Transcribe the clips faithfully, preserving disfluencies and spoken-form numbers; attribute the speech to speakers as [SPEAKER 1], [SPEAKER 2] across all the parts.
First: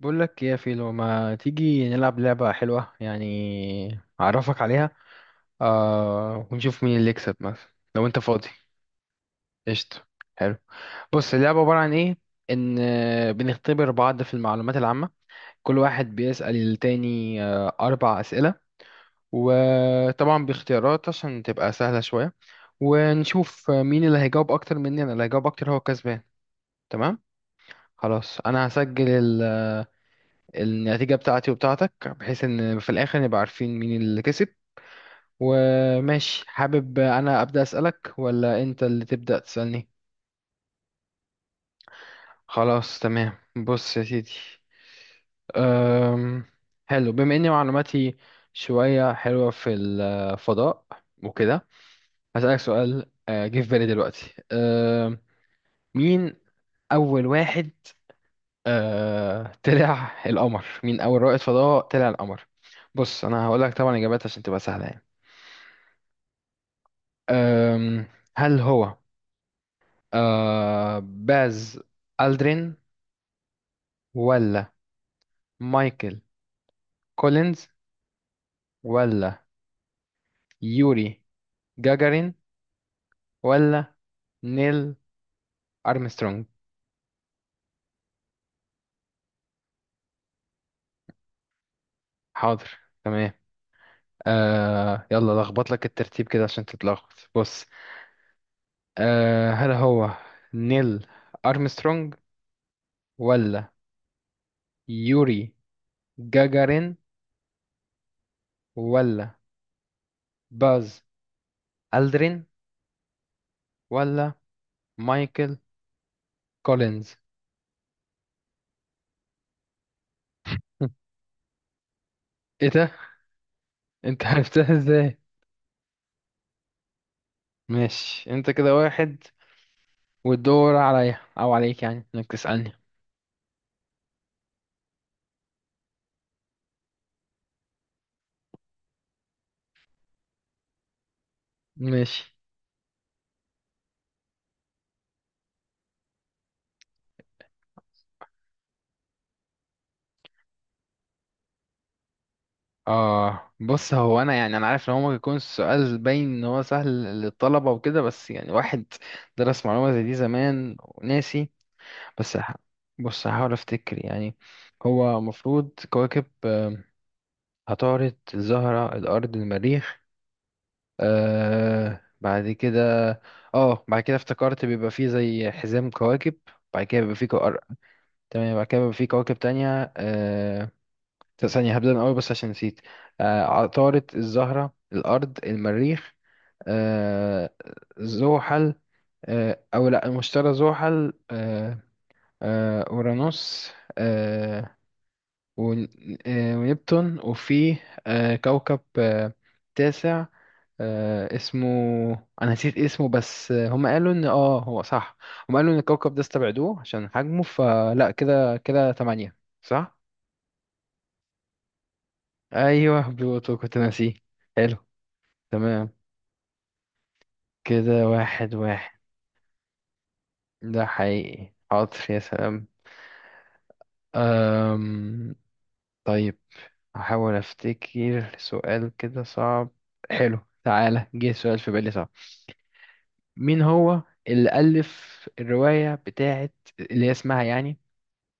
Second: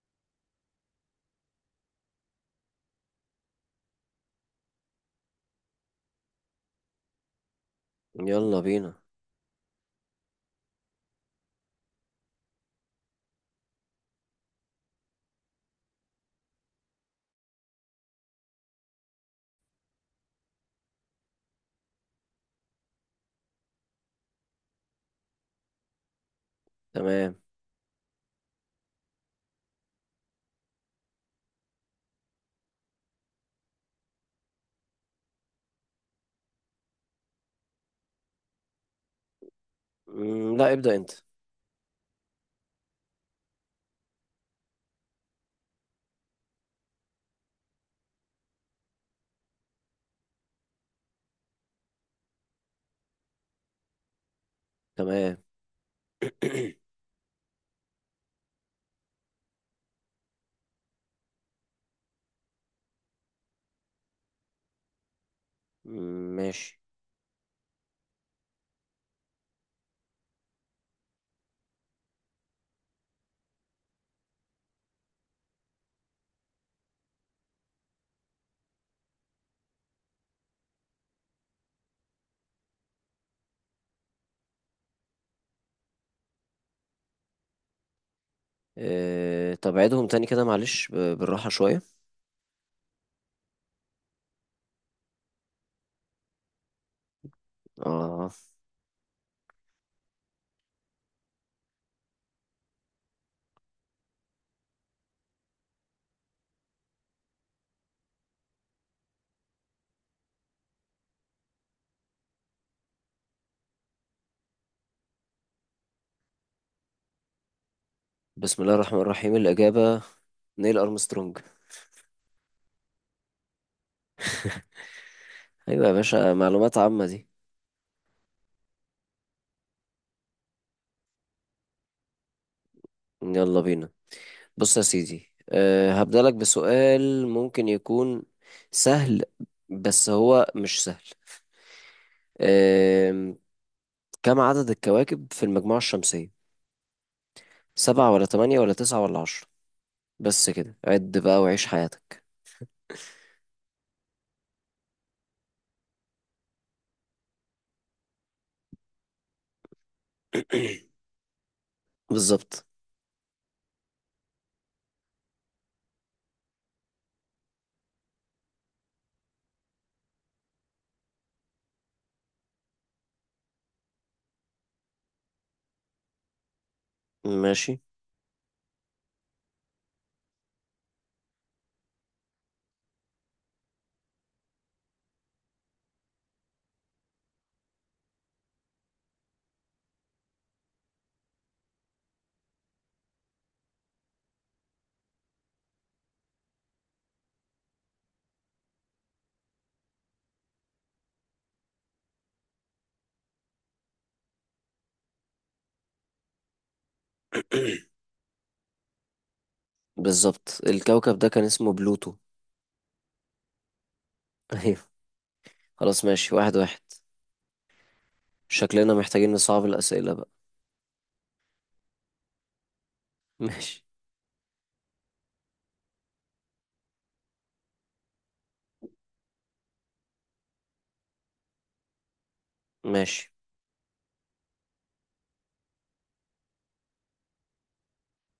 [SPEAKER 1] بقول لك يا فيلو ما تيجي نلعب لعبة حلوة يعني أعرفك عليها. آه ونشوف مين اللي يكسب مثلا لو أنت فاضي.
[SPEAKER 2] يلا بينا.
[SPEAKER 1] قشطة. حلو. بص اللعبة عبارة عن إيه؟ إن آه، بنختبر بعض في المعلومات العامة. كل واحد بيسأل التاني آه أربع أسئلة، وطبعا باختيارات عشان تبقى سهلة شوية، ونشوف مين اللي هيجاوب أكتر. مني أنا اللي هيجاوب أكتر هو كسبان، تمام.
[SPEAKER 2] تمام.
[SPEAKER 1] خلاص أنا هسجل النتيجة بتاعتي وبتاعتك بحيث ان في الاخر نبقى عارفين مين اللي كسب. وماشي حابب انا ابدأ اسألك ولا انت اللي تبدأ تسألني؟
[SPEAKER 2] مم، لا ابدأ انت.
[SPEAKER 1] خلاص تمام. بص يا سيدي. أم... حلو بما اني معلوماتي شوية حلوة في الفضاء وكده. هسألك سؤال، آه، جه في بالي دلوقتي. أم...
[SPEAKER 2] تمام.
[SPEAKER 1] مين اول واحد آه... طلع القمر مين اول رائد فضاء طلع القمر؟ بص انا هقول لك طبعا اجابات عشان تبقى سهلة يعني.
[SPEAKER 2] مم، ماشي.
[SPEAKER 1] أم، هل هو أه باز ألدرين، ولا مايكل كولينز، ولا يوري جاجارين، ولا نيل أرمسترونج؟
[SPEAKER 2] اه طب عيدهم تاني كده، معلش ب- بالراحة شوية.
[SPEAKER 1] حاضر. تمام. أه يلا لخبط لك الترتيب كده عشان تتلخبط. بص،
[SPEAKER 2] اه
[SPEAKER 1] أه هل هو نيل أرمسترونج، ولا يوري جاجارين، ولا باز ألدرين، ولا مايكل كولينز؟
[SPEAKER 2] بسم الله الرحمن الرحيم الإجابة نيل أرمسترونج.
[SPEAKER 1] ايه ده، انت عرفتها ازاي؟
[SPEAKER 2] أيوة يا باشا، معلومات عامة دي.
[SPEAKER 1] ماشي انت كده واحد. والدور عليا او عليك يعني انك تسألني.
[SPEAKER 2] يلا بينا. بص يا سيدي، أه هبدأ لك بسؤال ممكن يكون سهل، بس هو مش سهل.
[SPEAKER 1] ماشي.
[SPEAKER 2] أه كم عدد الكواكب في المجموعة الشمسية؟ سبعة ولا تمانية ولا تسعة ولا عشرة؟ بس كده عد بقى وعيش حياتك.
[SPEAKER 1] اه بص هو انا يعني انا عارف ان هو ممكن يكون السؤال باين ان هو سهل للطلبة وكده، بس يعني واحد درس معلومة زي دي زمان وناسي. بس ه-
[SPEAKER 2] بالظبط.
[SPEAKER 1] بص هحاول افتكر يعني. هو المفروض كواكب، آه، عطارد الزهرة الارض المريخ، آه بعد كده، اه بعد كده افتكرت بيبقى فيه زي حزام كواكب. بعد كده بيبقى فيه.
[SPEAKER 2] ماشي.
[SPEAKER 1] تمام بعد كده بيبقى في كواكب تانية. آه... ثانية هبدأ من الأول بس عشان نسيت. آه... عطارد الزهرة الأرض المريخ، آه... زحل، آه... أو لأ المشتري زحل، آه... آه... أورانوس، آه... ون... آه... ونبتون، وفي آه... كوكب آه... تاسع، آه... اسمه. أنا نسيت اسمه بس آه، هم قالوا إن آه هو صح. هم قالوا إن الكوكب ده استبعدوه عشان حجمه فلأ كده كده تمانية، صح؟
[SPEAKER 2] بالظبط الكوكب ده كان اسمه بلوتو.
[SPEAKER 1] ايوه بلوتو كنت ناسيه. حلو.
[SPEAKER 2] ايوه.
[SPEAKER 1] تمام.
[SPEAKER 2] خلاص ماشي واحد واحد.
[SPEAKER 1] كده واحد
[SPEAKER 2] شكلنا
[SPEAKER 1] واحد.
[SPEAKER 2] محتاجين نصعب الأسئلة بقى.
[SPEAKER 1] ده حقيقي حاضر يا سلام.
[SPEAKER 2] ماشي.
[SPEAKER 1] أم... طيب هحاول افتكر سؤال كده صعب. حلو. تعالى جه سؤال في بالي صعب.
[SPEAKER 2] ماشي.
[SPEAKER 1] مين هو اللي ألف الرواية بتاعت اللي هي اسمها يعني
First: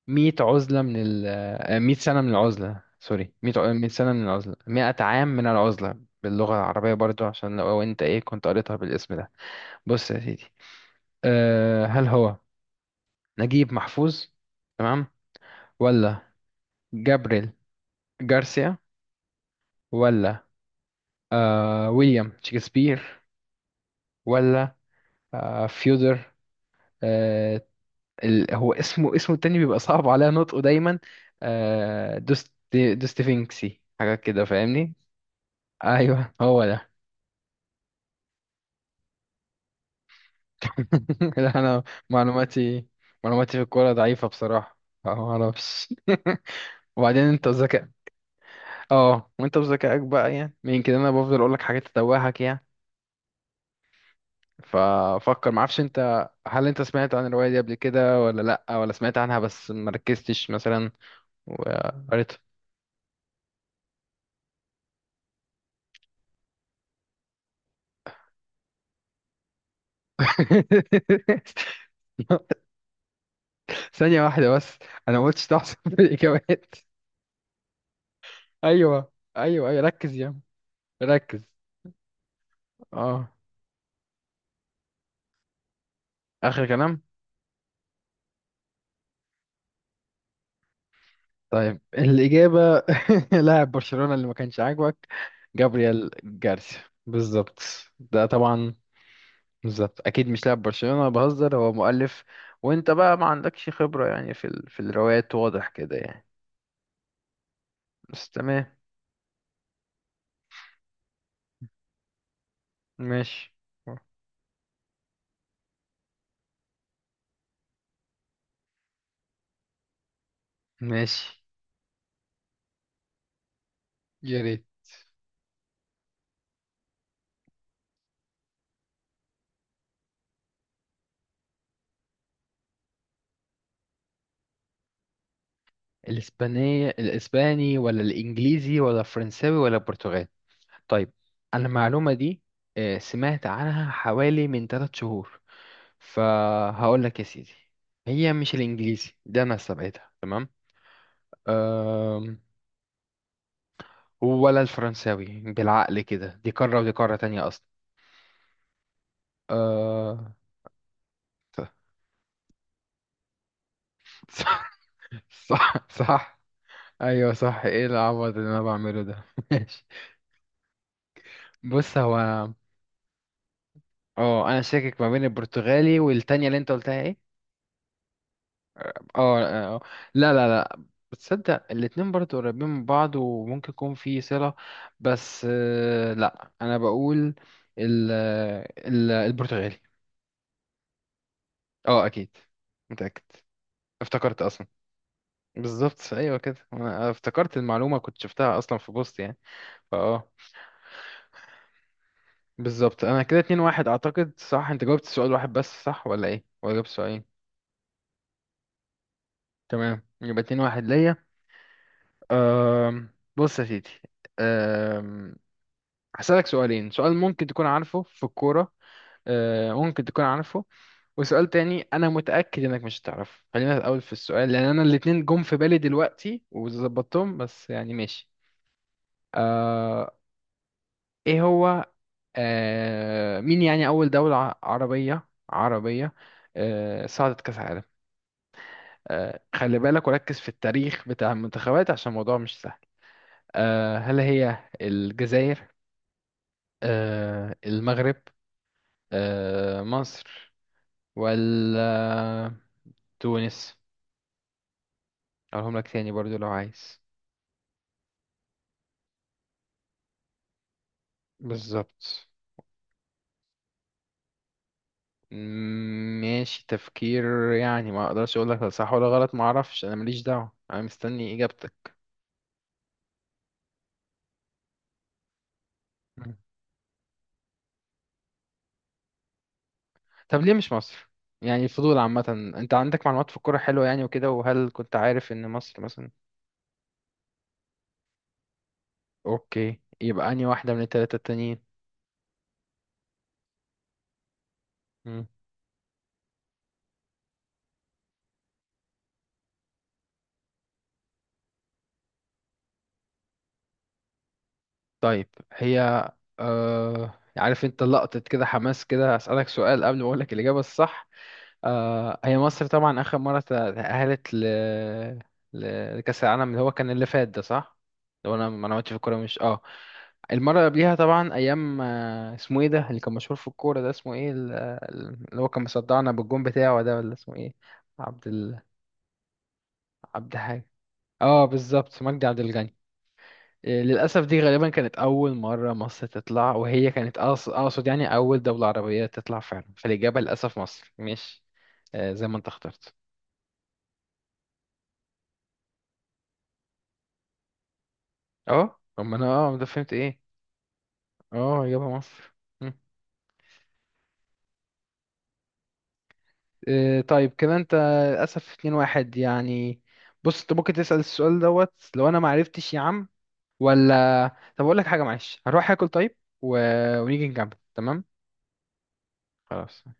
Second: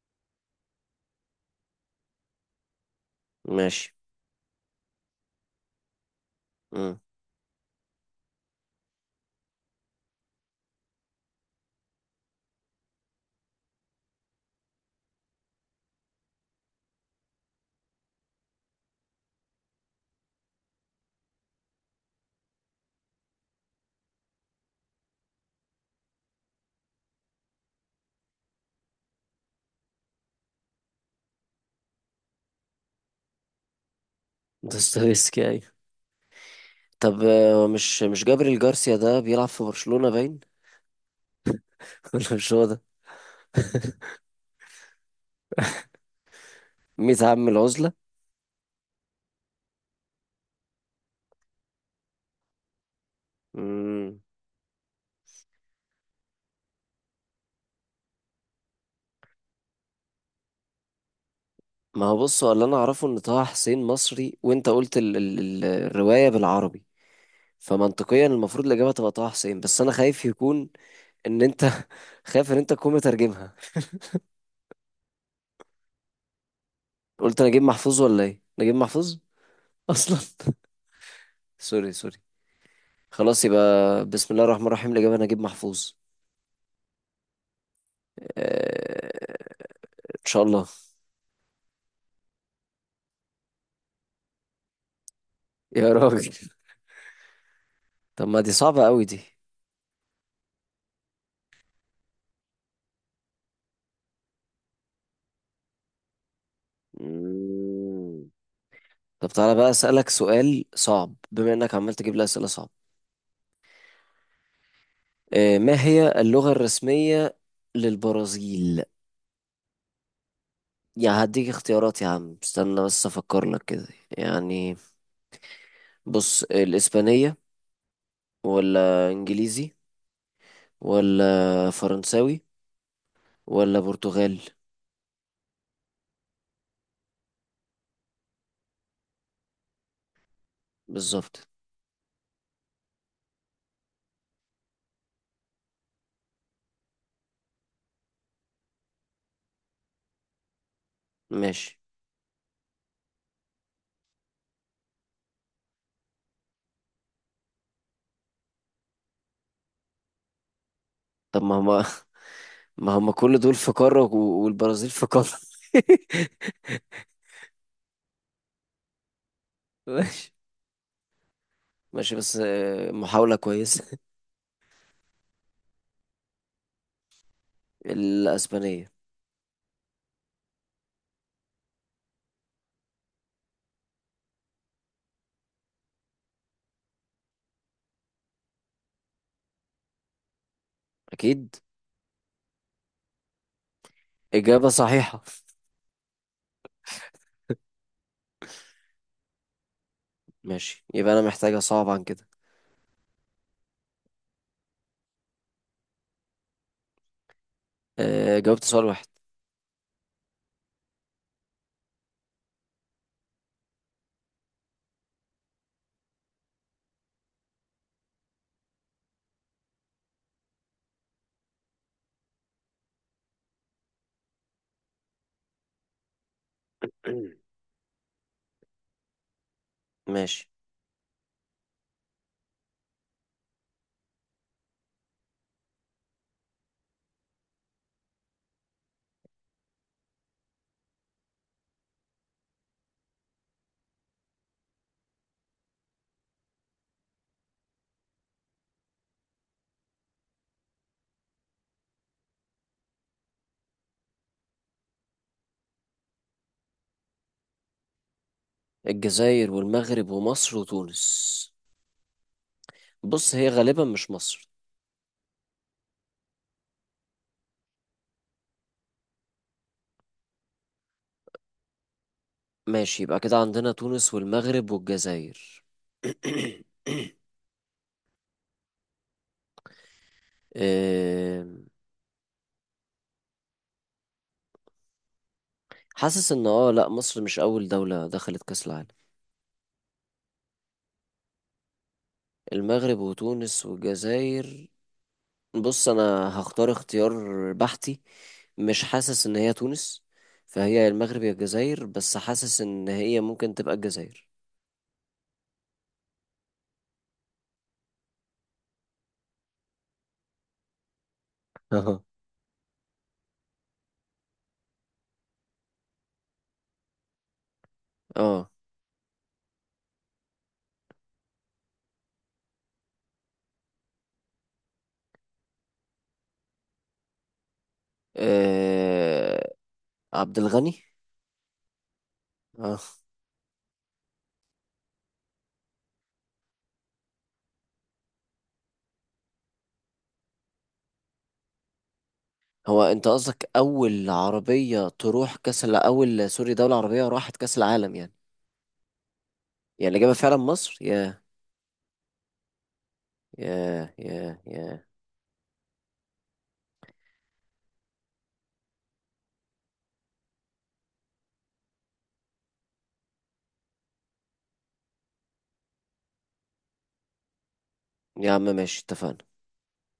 [SPEAKER 1] مئة عزلة من ال مئة سنة من العزلة، سوري، مئة ع- مئة
[SPEAKER 2] ماشي.
[SPEAKER 1] سنة من العزلة، مئة عام من العزلة باللغة العربية
[SPEAKER 2] امم.
[SPEAKER 1] برضو عشان لو انت ايه كنت قريتها بالاسم ده؟ بص يا سيدي. أه هل هو نجيب محفوظ، تمام، ولا جابريل جارسيا، ولا أه ويليام شكسبير، ولا أه فيودر أه ال هو اسمه اسمه التاني بيبقى صعب عليا نطقه دايما، أه دوست دوستيفينكسي حاجة كده فاهمني؟
[SPEAKER 2] دوستويفسكي ايوه.
[SPEAKER 1] ايوه هو ده.
[SPEAKER 2] طب آه، مش مش جابريل جارسيا ده بيلعب في برشلونة باين؟
[SPEAKER 1] لا انا
[SPEAKER 2] ولا مش هو ده؟
[SPEAKER 1] معلوماتي معلوماتي في الكورة ضعيفة بصراحة. ما اعرفش
[SPEAKER 2] مية
[SPEAKER 1] وبعدين انت
[SPEAKER 2] عام
[SPEAKER 1] ذكاء.
[SPEAKER 2] العزلة.
[SPEAKER 1] اه وانت بذكائك بقى يعني يمكن انا بفضل اقولك حاجات تتوهك يعني.
[SPEAKER 2] امم،
[SPEAKER 1] ففكر معرفش انت هل انت سمعت عن الرواية دي قبل كده، ولا لأ ولا سمعت عنها بس مركزتش مثلا
[SPEAKER 2] ما هو
[SPEAKER 1] وقريتها؟
[SPEAKER 2] بص هو اللي انا اعرفه ان طه حسين مصري وانت قلت ال ال ال- الرواية بالعربي، فمنطقيا المفروض الاجابه تبقى طه حسين، بس انا خايف يكون ان انت، خايف ان انت تكون مترجمها.
[SPEAKER 1] ثانية واحدة بس. انا ما قلتش تحسب في الاجابات.
[SPEAKER 2] قلت نجيب محفوظ ولا ايه؟ نجيب
[SPEAKER 1] ايوه،
[SPEAKER 2] محفوظ
[SPEAKER 1] ايوه، ايوه، ركز
[SPEAKER 2] اصلا.
[SPEAKER 1] يا عم. ركز.
[SPEAKER 2] سوري سوري.
[SPEAKER 1] اه.
[SPEAKER 2] خلاص يبقى بسم الله الرحمن الرحيم الاجابه نجيب محفوظ.
[SPEAKER 1] اخر كلام.
[SPEAKER 2] آه، ان شاء الله.
[SPEAKER 1] طيب الإجابة لاعب برشلونة اللي ما كانش عاجبك،
[SPEAKER 2] يا
[SPEAKER 1] جابرييل
[SPEAKER 2] راجل،
[SPEAKER 1] جارسيا. بالظبط. ده
[SPEAKER 2] طب ما دي
[SPEAKER 1] طبعا
[SPEAKER 2] صعبه قوي دي.
[SPEAKER 1] بالظبط اكيد مش لاعب برشلونة، بهزر، هو مؤلف. وانت بقى ما عندكش خبرة يعني في ال... في الروايات، واضح كده يعني.
[SPEAKER 2] مم.
[SPEAKER 1] بس تمام.
[SPEAKER 2] طب تعالى بقى اسالك سؤال صعب بما انك عمال تجيب لي اسئله صعبه.
[SPEAKER 1] ماشي.
[SPEAKER 2] آه، ما هي اللغه الرسميه للبرازيل؟ يا
[SPEAKER 1] ماشي.
[SPEAKER 2] هديك اختيارات يا عم، استنى بس افكر لك كده
[SPEAKER 1] يا ريت.
[SPEAKER 2] يعني. بص الاسبانية ولا انجليزي ولا فرنساوي ولا برتغالي؟
[SPEAKER 1] الاسبانية الاسباني، ولا الانجليزي، ولا الفرنساوي، ولا البرتغالي؟ طيب.
[SPEAKER 2] بالظبط.
[SPEAKER 1] انا المعلومة دي، آه، سمعت عنها حوالي من ثلاث شهور. فهقول لك يا سيدي، هي مش الانجليزي، ده انا سبقتها تمام.
[SPEAKER 2] ماشي
[SPEAKER 1] أم... ولا الفرنساوي، بالعقل كده دي قارة ودي قارة تانية. آه...
[SPEAKER 2] طب ما
[SPEAKER 1] صح،
[SPEAKER 2] هما، ما هما كل دول في قارة و- والبرازيل في قارة.
[SPEAKER 1] صح، صح، ايوه صح، ايه العبط اللي انا بعمله ده؟ ماشي.
[SPEAKER 2] ماشي.
[SPEAKER 1] بص
[SPEAKER 2] ماشي بس
[SPEAKER 1] هو
[SPEAKER 2] آه، محاولة كويسة.
[SPEAKER 1] اه انا شاكك ما بين البرتغالي والتانية اللي انت قلتها ايه.
[SPEAKER 2] الاسبانية.
[SPEAKER 1] اه آه، آه. لا لا لا. بتصدق الاتنين برضو قريبين من بعض وممكن يكون في صلة، بس آه، لا انا بقول ال ال البرتغالي.
[SPEAKER 2] اكيد
[SPEAKER 1] اه اكيد، متأكد، افتكرت اصلا.
[SPEAKER 2] اجابة صحيحة.
[SPEAKER 1] بالظبط، ايوه كده، انا افتكرت المعلومة كنت شفتها اصلا في بوست يعني فاه.
[SPEAKER 2] ماشي يبقى انا محتاجة صعب عن كده.
[SPEAKER 1] بالظبط انا كده اتنين واحد، اعتقد صح، انت جاوبت السؤال واحد بس صح ولا ايه، ولا جاوبت سؤالين؟
[SPEAKER 2] آه، جاوبت سؤال واحد.
[SPEAKER 1] تمام يبقى اتنين واحد ليا. أم... بص يا سيدي. أم... هسألك سؤالين، سؤال ممكن تكون عارفه في الكورة، أه، ممكن تكون عارفه، وسؤال تاني انا متأكد انك مش هتعرفه، خلينا الاول في السؤال لان انا الاتنين جم في بالي دلوقتي وظبطتهم بس يعني ماشي. أه...
[SPEAKER 2] ماشي.
[SPEAKER 1] ايه هو؟ أه... مين يعني اول دولة ع- عربية عربية أه... صعدت كأس عالم؟ آه، خلي بالك وركز في التاريخ بتاع المنتخبات عشان الموضوع مش سهل. آه، هل هي الجزائر، آه، المغرب، آه، مصر، ولا تونس؟ اقولهم لك تاني برضو لو عايز.
[SPEAKER 2] الجزائر والمغرب ومصر وتونس.
[SPEAKER 1] بالظبط.
[SPEAKER 2] بص هي غالبا مش مصر.
[SPEAKER 1] مم، ماشي تفكير يعني، ما اقدرش اقول لك صح ولا غلط، ما اعرفش، انا ماليش دعوة، انا مستني اجابتك.
[SPEAKER 2] ماشي يبقى كده عندنا تونس والمغرب والجزائر.
[SPEAKER 1] مم. طب ليه مش مصر؟
[SPEAKER 2] آم،
[SPEAKER 1] يعني الفضول عامة، انت عندك معلومات في الكورة حلوة يعني وكده، وهل كنت عارف ان مصر مثلا؟
[SPEAKER 2] حاسس ان اه لا، مصر مش اول دولة دخلت كأس العالم.
[SPEAKER 1] اوكي يبقى انهي واحدة من التلاتة التانيين؟
[SPEAKER 2] المغرب وتونس والجزائر.
[SPEAKER 1] مم.
[SPEAKER 2] بص انا هختار اختيار بحتي. مش حاسس ان هي تونس، فهي يا المغرب يا الجزائر، بس حاسس ان هي ممكن تبقى الجزائر.
[SPEAKER 1] طيب هي آه... عارف انت لقطة كده حماس كده، هسألك سؤال قبل ما اقولك الإجابة الصح.
[SPEAKER 2] اها.
[SPEAKER 1] آه... هي مصر طبعا آخر مرة تأهلت ل... ل- لكأس العالم اللي هو كان اللي فات ده، صح؟ لو انا
[SPEAKER 2] اه.
[SPEAKER 1] ما عملتش في الكورة مش اه المرة اللي قبليها طبعا أيام، آه، اسمه ايه ده اللي كان مشهور في الكورة، ده اسمه ايه، ال- اللي هو كان مصدعنا بالجون بتاعه ده، ولا اسمه ايه؟ عبد ال...
[SPEAKER 2] آه،
[SPEAKER 1] عبد
[SPEAKER 2] عبد
[SPEAKER 1] حاجة.
[SPEAKER 2] الغني.
[SPEAKER 1] اه بالظبط، مجدي عبد الغني.
[SPEAKER 2] اه.
[SPEAKER 1] إيه، للأسف دي غالبا كانت أول مرة مصر تطلع، وهي كانت أقص- أقصد يعني أول دولة عربية تطلع فعلا، فالإجابة للأسف مصر مش آه، زي ما أنت
[SPEAKER 2] هو
[SPEAKER 1] اخترت.
[SPEAKER 2] انت قصدك اول عربية تروح كاس الع- اول سوري دولة عربية راحت كاس العالم يعني؟
[SPEAKER 1] أه أما أنا أه ده
[SPEAKER 2] يعني
[SPEAKER 1] فهمت
[SPEAKER 2] اللي جابها
[SPEAKER 1] إيه.
[SPEAKER 2] فعلا مصر. يا
[SPEAKER 1] أه إجابة مصر. مم.
[SPEAKER 2] يا يا يا
[SPEAKER 1] إيه، طيب كده أنت للأسف اتنين واحد يعني. بص أنت ممكن تسأل السؤال دوت لو أنا معرفتش يا عم، ولا طب أقول لك حاجة معلش هروح آكل طيب و... ونيجي نكمل، تمام.
[SPEAKER 2] يا عم ماشي اتفقنا.
[SPEAKER 1] خلاص.